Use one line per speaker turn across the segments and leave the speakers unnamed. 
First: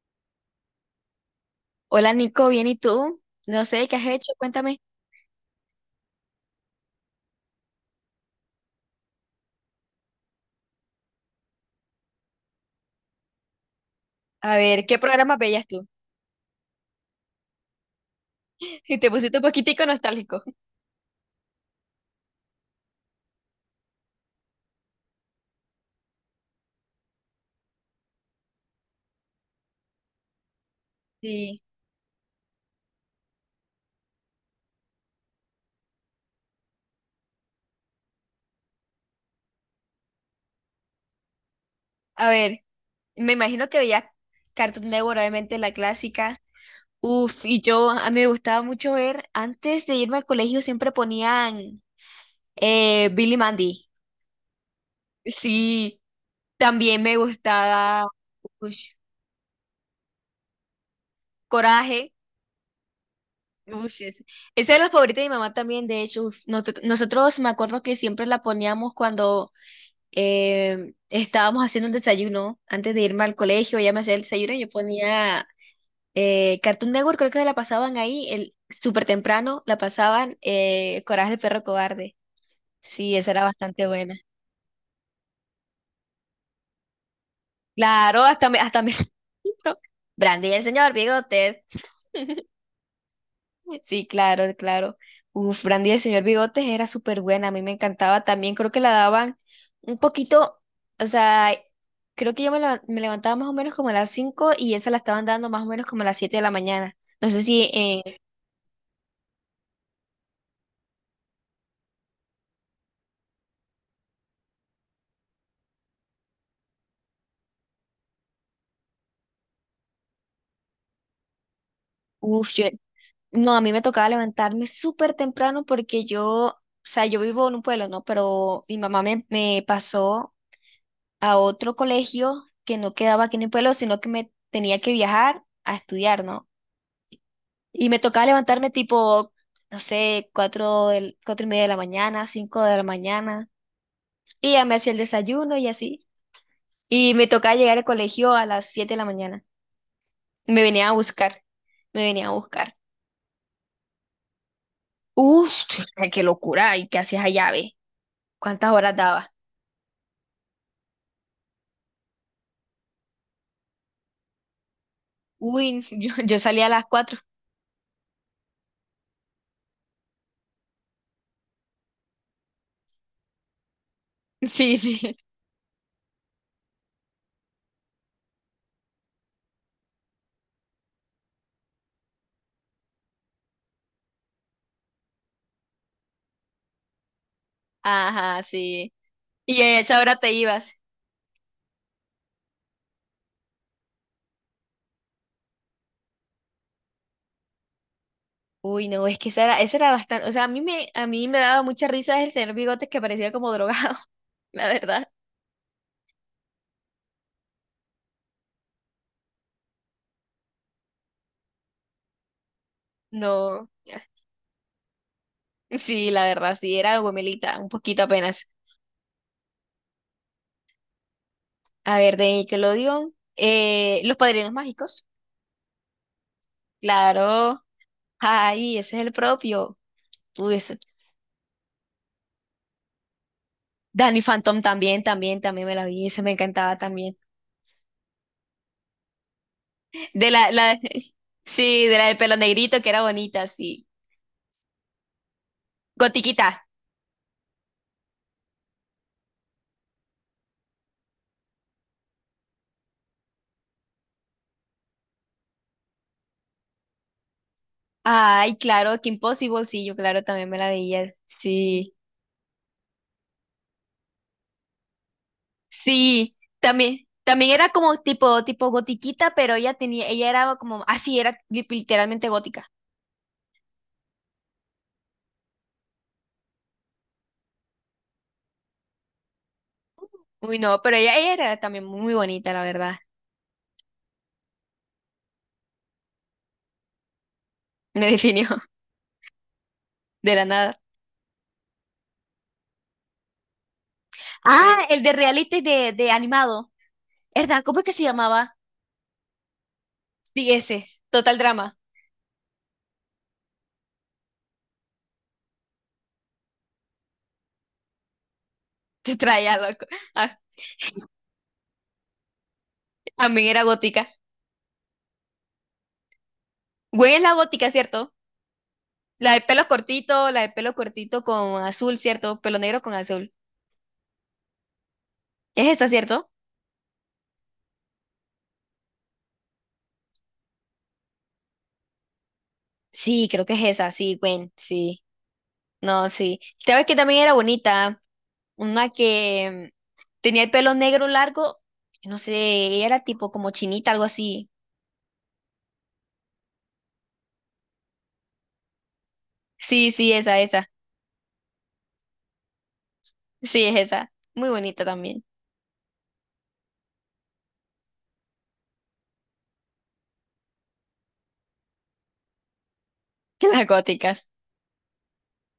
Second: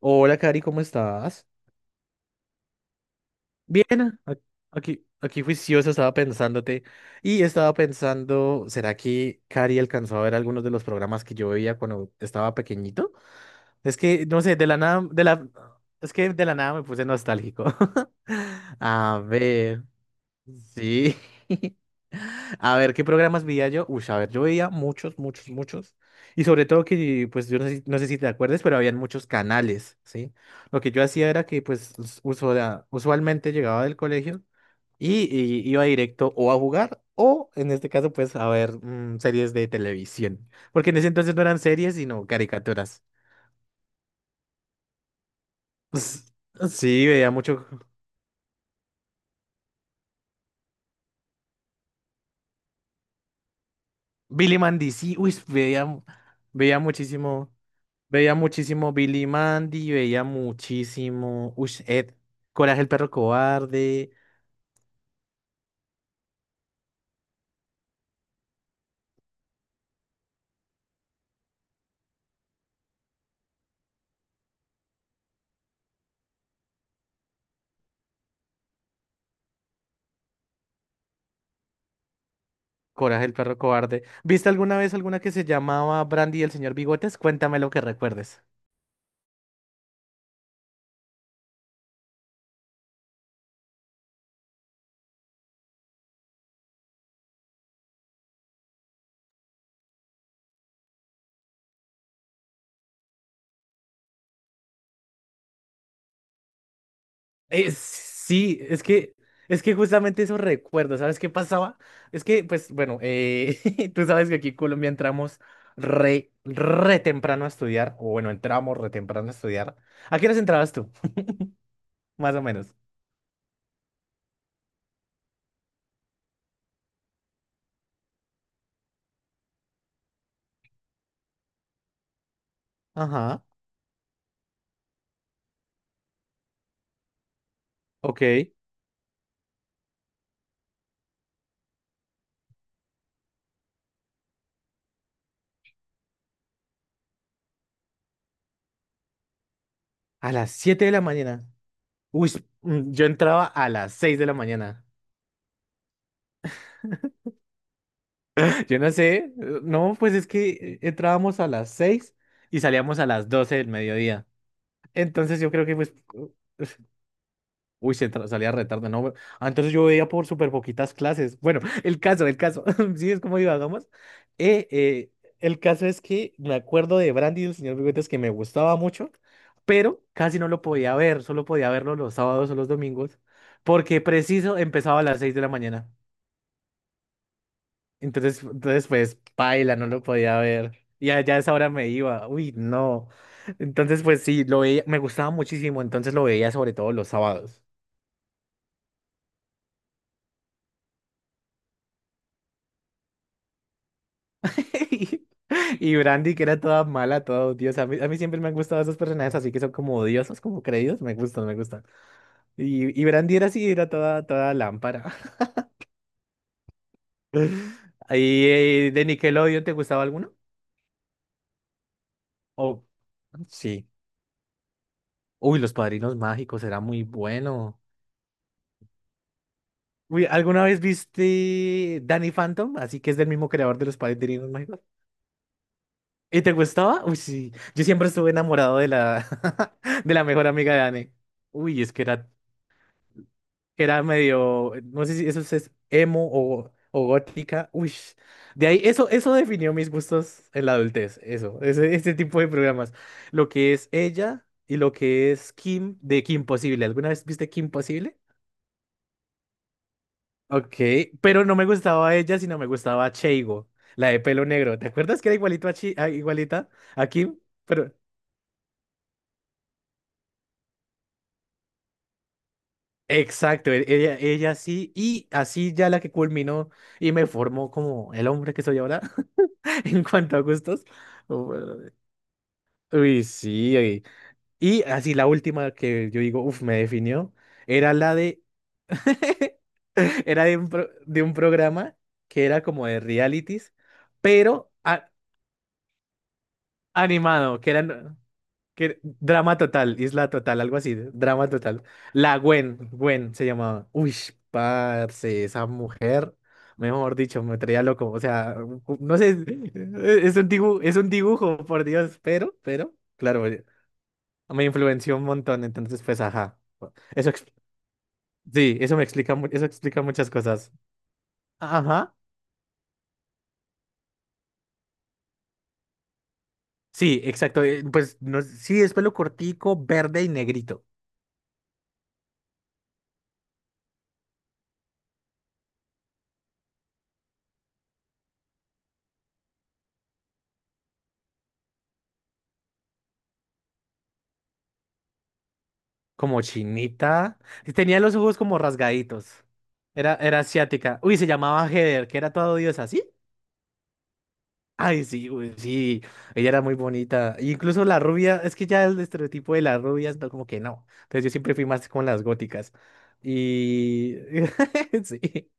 Hola, Cari, ¿cómo estás?
Hola Nico, bien, ¿y tú? No sé, ¿qué
Bien,
has hecho?
a-
Cuéntame.
aquí juiciosa estaba pensándote y estaba pensando, ¿será que Cari alcanzó a ver algunos de los programas que yo veía cuando estaba pequeñito? Es que, no
A
sé, de la
ver, ¿qué
nada,
programas veías tú?
es que de la nada me puse nostálgico.
Y te
A
pusiste un
ver.
poquitico nostálgico.
Sí. A ver, ¿qué programas veía yo? Uy, a ver, yo veía muchos, muchos, muchos. Y sobre todo que, pues, yo no sé si te acuerdas, pero habían muchos canales, ¿sí? Lo que yo hacía era
Sí.
que, pues, usualmente llegaba del colegio y iba directo o a jugar o, en este caso, pues, a ver series de televisión. Porque en ese entonces no eran series, sino
A ver,
caricaturas.
me imagino que veías Cartoon Network, obviamente la
Pues,
clásica.
sí, veía
Uf, y
mucho.
yo, a mí me gustaba mucho ver, antes de irme al colegio siempre ponían Billy Mandy.
Billy Mandy, sí, uy, veía,
Sí,
veía
también me
muchísimo.
gustaba
Veía muchísimo
ush,
Billy Mandy, veía muchísimo. Uy, Ed,
Coraje.
Coraje el perro
Ush,
cobarde.
esa es la favorita de mi mamá también, de hecho. Uf, nosotros me acuerdo que siempre la poníamos cuando estábamos haciendo un desayuno antes de irme al colegio, ya me hacía el desayuno, y yo ponía Cartoon Network, creo que la pasaban ahí, el, súper temprano, la pasaban Coraje el perro cobarde. Sí,
Coraje
esa
el
era
perro
bastante
cobarde.
buena.
¿Viste alguna vez alguna que se llamaba Brandy y el señor Bigotes? Cuéntame lo que
Claro,
recuerdes.
hasta me... Brandy y el señor Bigotes. Sí, claro, claro. Uf, Brandy del Señor Bigotes era súper buena, a mí me encantaba también. Creo que la daban un poquito, o sea, creo que yo me, me levantaba más o menos como a las 5 y esa la estaban dando más o menos como a las 7 de la mañana. No sé si,
Sí, es que justamente eso recuerdo. ¿Sabes qué pasaba? Es que, pues, bueno, tú sabes que aquí en Colombia entramos re temprano a estudiar, o bueno, entramos re temprano a estudiar. ¿A qué horas entrabas tú? Más o
uf, yo-
menos.
no, a mí me tocaba levantarme súper temprano porque yo, o sea, yo vivo en un pueblo, ¿no? Pero mi mamá me, me pasó a otro colegio que no quedaba aquí en
Ajá,
el pueblo, sino que me tenía que viajar a estudiar, ¿no? Y me tocaba
ok.
levantarme tipo, no sé, cuatro, cuatro y media de la mañana, cinco de la mañana. Y ya me hacía el desayuno y así. Y me tocaba llegar al colegio a las siete de la mañana.
A las
Y me
siete
venía
de
a
la
buscar.
mañana.
Me venía
Uy,
a buscar.
yo entraba a las 6 de la mañana.
¡Uf! ¡Qué locura! ¿Y qué hacías allá, ve? ¿Cuántas
Yo no
horas
sé,
daba?
no, pues es que entrábamos a las 6 y salíamos a las 12 del mediodía. Entonces yo creo que
Uy,
pues.
yo salía a las cuatro.
Uy, salía retardo, no. Ah, entonces yo veía por súper poquitas clases. Bueno, el caso, el caso. Sí, es como divagamos. Eh,
Sí,
eh,
sí.
el caso es que me acuerdo de Brandy y el señor Bigotes que me gustaba mucho, pero casi no lo podía ver. Solo podía verlo los sábados o los domingos, porque preciso empezaba a las 6 de la mañana.
Ajá,
Entonces
sí.
pues,
Y
paila,
a
no
esa
lo
hora te
podía ver.
ibas.
Y allá a esa hora me iba. Uy, no. Entonces, pues sí, lo veía, me gustaba muchísimo. Entonces lo veía sobre todo los sábados.
Uy, no, es que esa era bastante. O sea, a mí me daba mucha risa el señor Bigotes que parecía como drogado, la verdad.
Y y Brandy, que era toda mala, toda odiosa. A mí siempre me han gustado esos personajes así que son como odiosos, como creídos. Me gustan, me gustan. Y Brandy era
No,
así, era toda lámpara.
sí, la verdad, sí, era Gomelita, un poquito
¿Y
apenas.
de Nickelodeon te gustaba alguno?
A ver, de
Oh,
Nickelodeon,
sí.
Los Padrinos Mágicos,
Uy, Los Padrinos Mágicos era muy
claro,
bueno.
ay, ese es el propio,
Uy,
tú
¿alguna
ese.
vez viste Danny Phantom? Así que es del mismo creador de Los
Danny
Padrinos
Phantom
Mágicos.
también, también, también me la vi, ese me
¿Y te
encantaba
gustaba?
también.
Uy, sí. Yo siempre estuve enamorado de la
De
mejor
la,
amiga
la,
de Anne. Uy,
sí,
es
de
que
la del
era
pelo negrito, que era bonita, sí.
era medio, no sé si eso es emo
Gotiquita,
o gótica. Uy, de ahí, eso definió mis gustos en la adultez, este tipo de programas. Lo que es ella y lo que es Kim de Kim Possible. ¿Alguna vez viste Kim Possible?
ay, claro, que Impossible, sí, yo claro, también me la
Ok,
veía,
pero no me
sí.
gustaba ella, sino me gustaba Cheigo, la de pelo negro. ¿Te acuerdas que era igualito a
Sí,
igualita
también,
a Kim?
también era
Pero
como tipo, tipo gotiquita, pero ella tenía, ella era como, así era literalmente gótica.
exacto, ella sí, y así ya la que culminó y me formó como el hombre que soy ahora. En cuanto a
Uy, no,
gustos.
pero ella era
Uy,
también muy bonita, la verdad.
uy, sí. Y así la última que yo digo, uff, me definió, era
Me
la de...
definió de
Era
la
de un,
nada.
pro- de un programa que era como de realities, pero
Ah, el de reality de animado.
animado,
¿Verdad?
que
¿Cómo es que se
eran...
llamaba?
drama total, isla
Sí,
total, algo
ese,
así,
Total
drama
Drama.
total. La Gwen se llamaba. Uy, parce, esa mujer, mejor dicho, me traía loco. O sea,
Te
no sé,
traía loco.
es
Ah,
un dibujo, es un dibujo, por Dios, pero, claro,
también era gótica.
me influenció un montón, entonces, pues, ajá.
Güey, es
Eso,
la gótica, ¿cierto?
sí, eso me
La
explica,
de
eso
pelo
explica
cortito,
muchas
la de
cosas.
pelo cortito con azul,
Ajá.
¿cierto? Pelo negro con azul. Es esa, ¿cierto?
Sí, exacto. Pues no, sí, es pelo cortico, verde y negrito.
Sí, creo que es esa, sí, Gwen, sí. No, sí. ¿Sabes que también era bonita? Una que mm, tenía el pelo negro largo, no sé, ella era tipo como chinita, algo así.
Como chinita. Y tenía los ojos como rasgaditos.
Sí, sí,
Era,
esa,
era
esa.
asiática. Uy, se llamaba Heather, que era toda odiosa, ¿sí?
Sí, es esa. Muy bonita
Ay,
también.
sí, uy, sí. Ella era muy bonita. E incluso la rubia, es que ya el estereotipo de las rubias, no, como que no. Entonces yo siempre fui más con las góticas.
Las
Y.
góticas.
Sí.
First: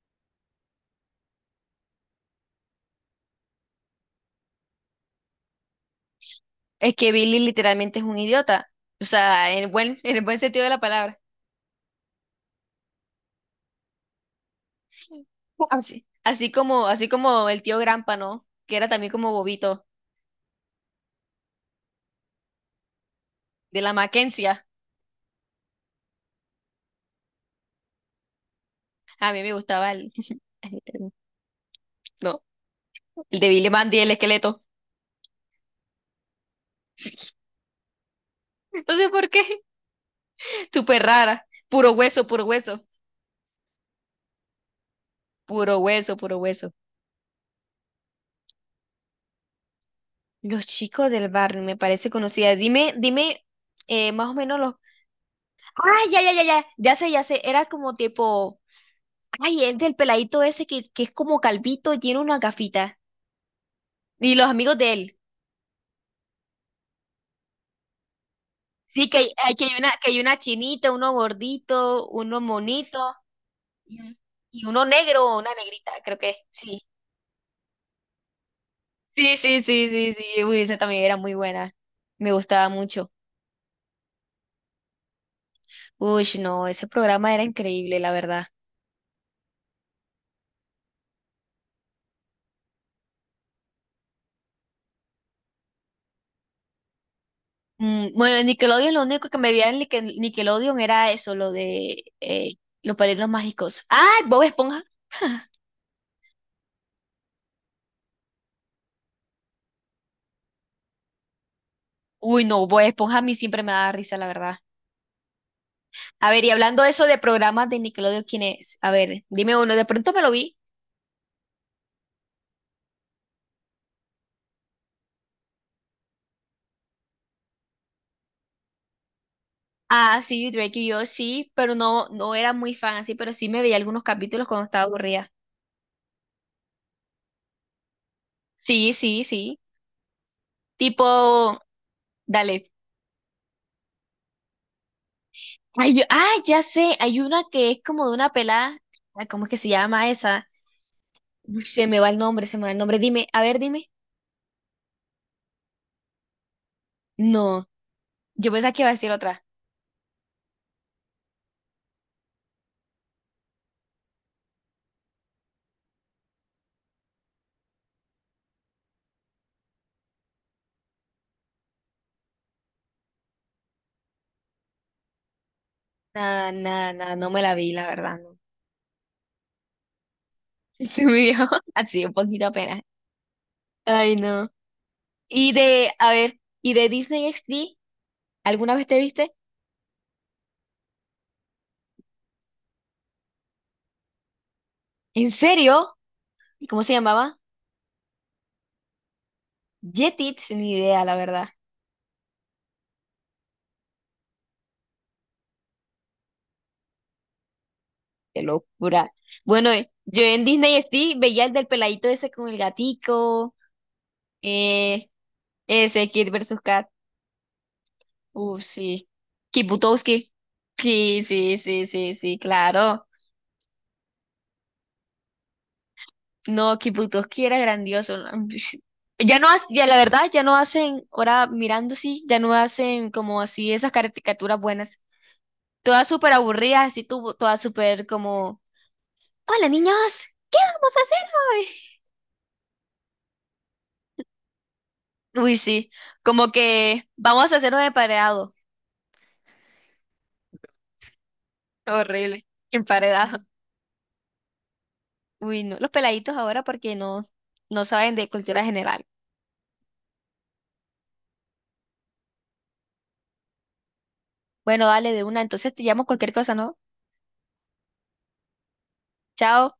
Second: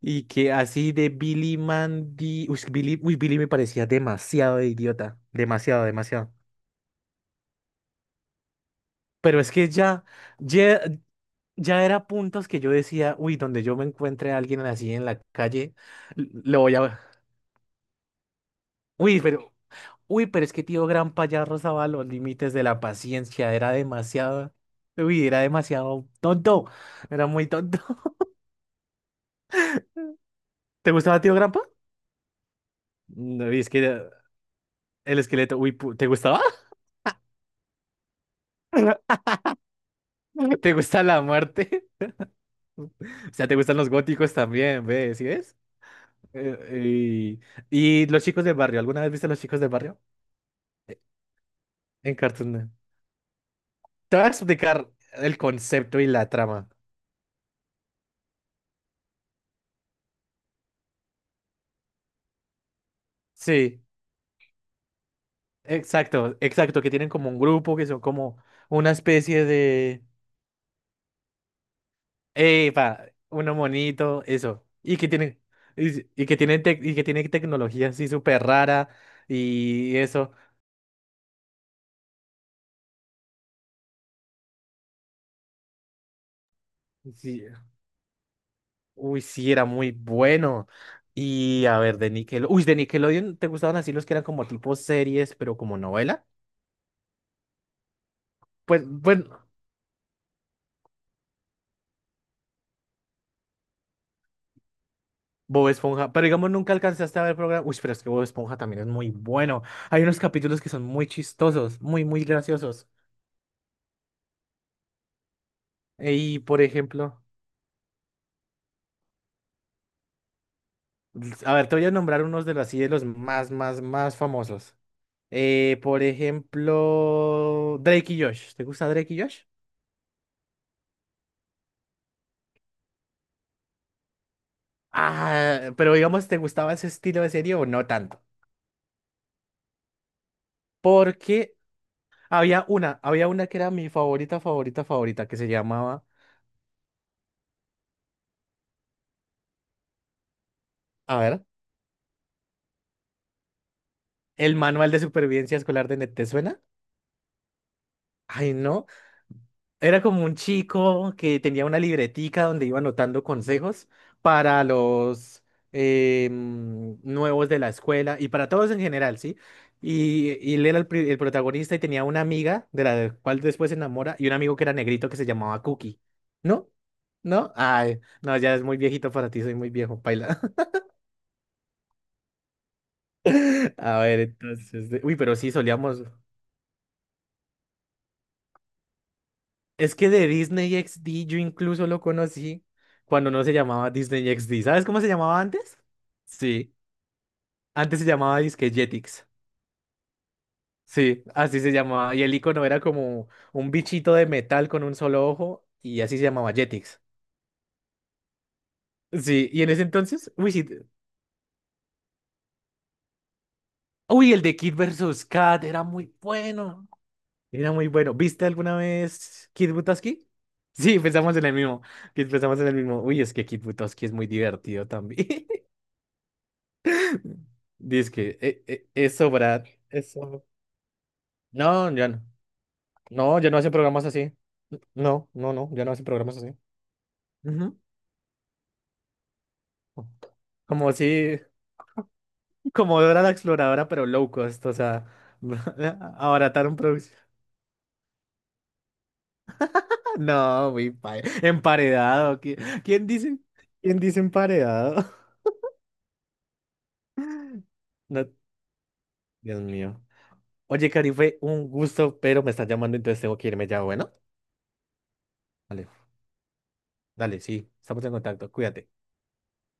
Y que así de Billy Mandy. Uy, Billy me parecía demasiado idiota. Demasiado, demasiado.
Es que Billy literalmente es un idiota. O
Pero
sea,
es que ya.
en el buen sentido de la palabra.
ya era puntos que yo decía, uy, donde yo me encuentre a alguien así en la calle,
Así,
le voy a...
así como el tío Grampa, ¿no? Que era también
Uy,
como
pero,
bobito,
uy, pero es que tío Gran ya rozaba los límites de la paciencia, era
de la
demasiado,
Mackenzie.
uy, era demasiado tonto, era muy tonto.
A mí me gustaba el,
¿Te gustaba tío Grampa?
no, el de
No, y es
Billy
que
Mandy, el
era
esqueleto.
el esqueleto, uy, ¿te gustaba?
No sé por qué.
¿Te
Súper
gusta la
rara.
muerte?
Puro hueso, puro hueso.
O sea, ¿te gustan los góticos también, ves? ¿Sí ves?
Puro hueso, puro hueso.
Eh, y los chicos del barrio, ¿alguna vez viste a los chicos del barrio?
Los chicos del barrio, me parece
En Cartoon
conocida.
Network.
Dime, dime,
Te voy
más
a
o menos los.
explicar el
Ah,
concepto y
ya,
la
ya, ya, ya.
trama.
Ya sé, ya sé. Era como tipo. Ay, el del peladito ese que es como calvito, tiene una gafita.
Sí,
Y los amigos de él.
exacto, exacto, que tienen como un grupo, que son como una
Sí, que hay,
especie de...
que hay una chinita, uno gordito, uno
¡Epa!
monito
Uno
y un-
monito,
y
eso.
uno
Y que
negro o
tienen,
una negrita, creo que. Sí.
y que tienen tecnología así súper rara
Sí, sí, sí,
y
sí,
eso.
sí. Uy, esa también era muy buena. Me gustaba mucho. Uy, no, ese programa
Sí.
era increíble, la verdad.
Uy, sí, era muy bueno. Y a ver, de Nickelodeon... Uy, de Nickelodeon, ¿te gustaban así los que eran como tipo series, pero como novela?
Mm, bueno, en
Pues,
Nickelodeon lo único que
bueno.
me veía en Nickelodeon era eso, lo de los padrinos mágicos. ¡Ah! Bob Esponja.
Bob Esponja, pero digamos nunca alcanzaste a ver programa. Uy, pero es que Bob Esponja también es muy bueno. Hay unos capítulos que son muy chistosos, muy, muy
Uy, no, Bob
graciosos.
Esponja a mí siempre me daba risa, la verdad. A
Y
ver, y
por
hablando de eso de
ejemplo,
programas de Nickelodeon, ¿quién es? A ver, dime uno, de pronto me lo vi.
a ver, te voy a nombrar unos de los más, más, más famosos. Por ejemplo, Drake y Josh. ¿Te gusta Drake y Josh?
Ah, sí, Drake y yo sí, pero no, no era muy fan así, pero sí me veía algunos capítulos cuando estaba aburrida.
Ah, pero digamos, ¿te gustaba ese estilo de serie o no tanto?
Sí, sí, sí. Tipo,
Porque
dale.
había una que era mi favorita, favorita, favorita, que se
Ay,
llamaba,
ya sé, hay una que es como de una pelada. Ay, ¿cómo es que se llama esa?
a ver,
Uf, se me va el nombre, se me va el nombre. Dime, a ver, dime.
El Manual de Supervivencia Escolar de Net.
No, yo
Ay,
pensaba que
no.
iba a decir otra.
Era como un chico que tenía una libretica donde iba anotando consejos para los nuevos de la escuela y para todos en general, ¿sí? Y él era el protagonista y tenía una amiga de la cual después se enamora y un amigo que era negrito que se llamaba Cookie.
Nada,
¿No?
nada, nada, no me
¿No?
la vi, la
Ay,
verdad,
no,
no.
ya es muy viejito para ti, soy muy viejo, paila.
Se me dio así un poquito apenas.
A
Ay,
ver,
no.
entonces. Uy, pero sí,
Y de,
solíamos.
a ver, y de Disney XD, ¿alguna vez te viste?
Es que de Disney XD yo incluso lo conocí cuando no se llamaba Disney XD. ¿Sabes cómo se
¿En
llamaba antes?
serio?
Sí.
¿Cómo se llamaba?
Antes se llamaba disque Jetix.
Jetix, ni idea, la
Sí,
verdad.
así se llamaba. Y el icono era como un bichito de metal con un solo ojo y así se llamaba Jetix.
Qué locura.
Sí, y
Bueno,
en ese
yo
entonces,
en
uy, sí,
Disney XD veía el del peladito ese con el gatico.
uy, el de Kid
Eh,
versus Kat era
ese
muy
Kid versus Kat.
bueno. Era muy bueno. ¿Viste alguna
Sí.
vez
Kid
Kid Butowski?
Butowski.
Sí,
Sí,
pensamos en el
sí,
mismo.
sí, sí, sí,
Pensamos en el mismo.
claro.
Uy, es que Kid Butowski es muy divertido también.
No, Kid Butowski era
Dice
grandioso. ¿No?
que eso,
Ya no,
Brad,
ya la verdad, ya
eso.
no hacen, ahora
No,
mirando
ya no.
sí, ya no hacen
No,
como
ya no
así
hacen
esas
programas así.
caricaturas buenas.
No, no, no, ya no hacen
Todas súper
programas así.
aburridas, así todas
Ujú.
súper como, hola niños, ¿qué
Como
vamos a hacer
si, como Dora la Exploradora, pero low cost, o sea,
hoy? Uy, sí, como
abarataron
que
producción.
vamos a hacer un emparedado.
No, emparedado.
Horrible,
¿Quién dice?
emparedado.
¿Quién dice emparedado?
Uy, no, los peladitos ahora porque no, no saben de
No,
cultura general.
Dios mío. Oye, Cari, fue un gusto, pero me están llamando, entonces tengo que irme ya, bueno.
Bueno, dale de una, entonces te
Dale,
llamo cualquier cosa, ¿no?
dale, sí, estamos en contacto, cuídate.
Chao.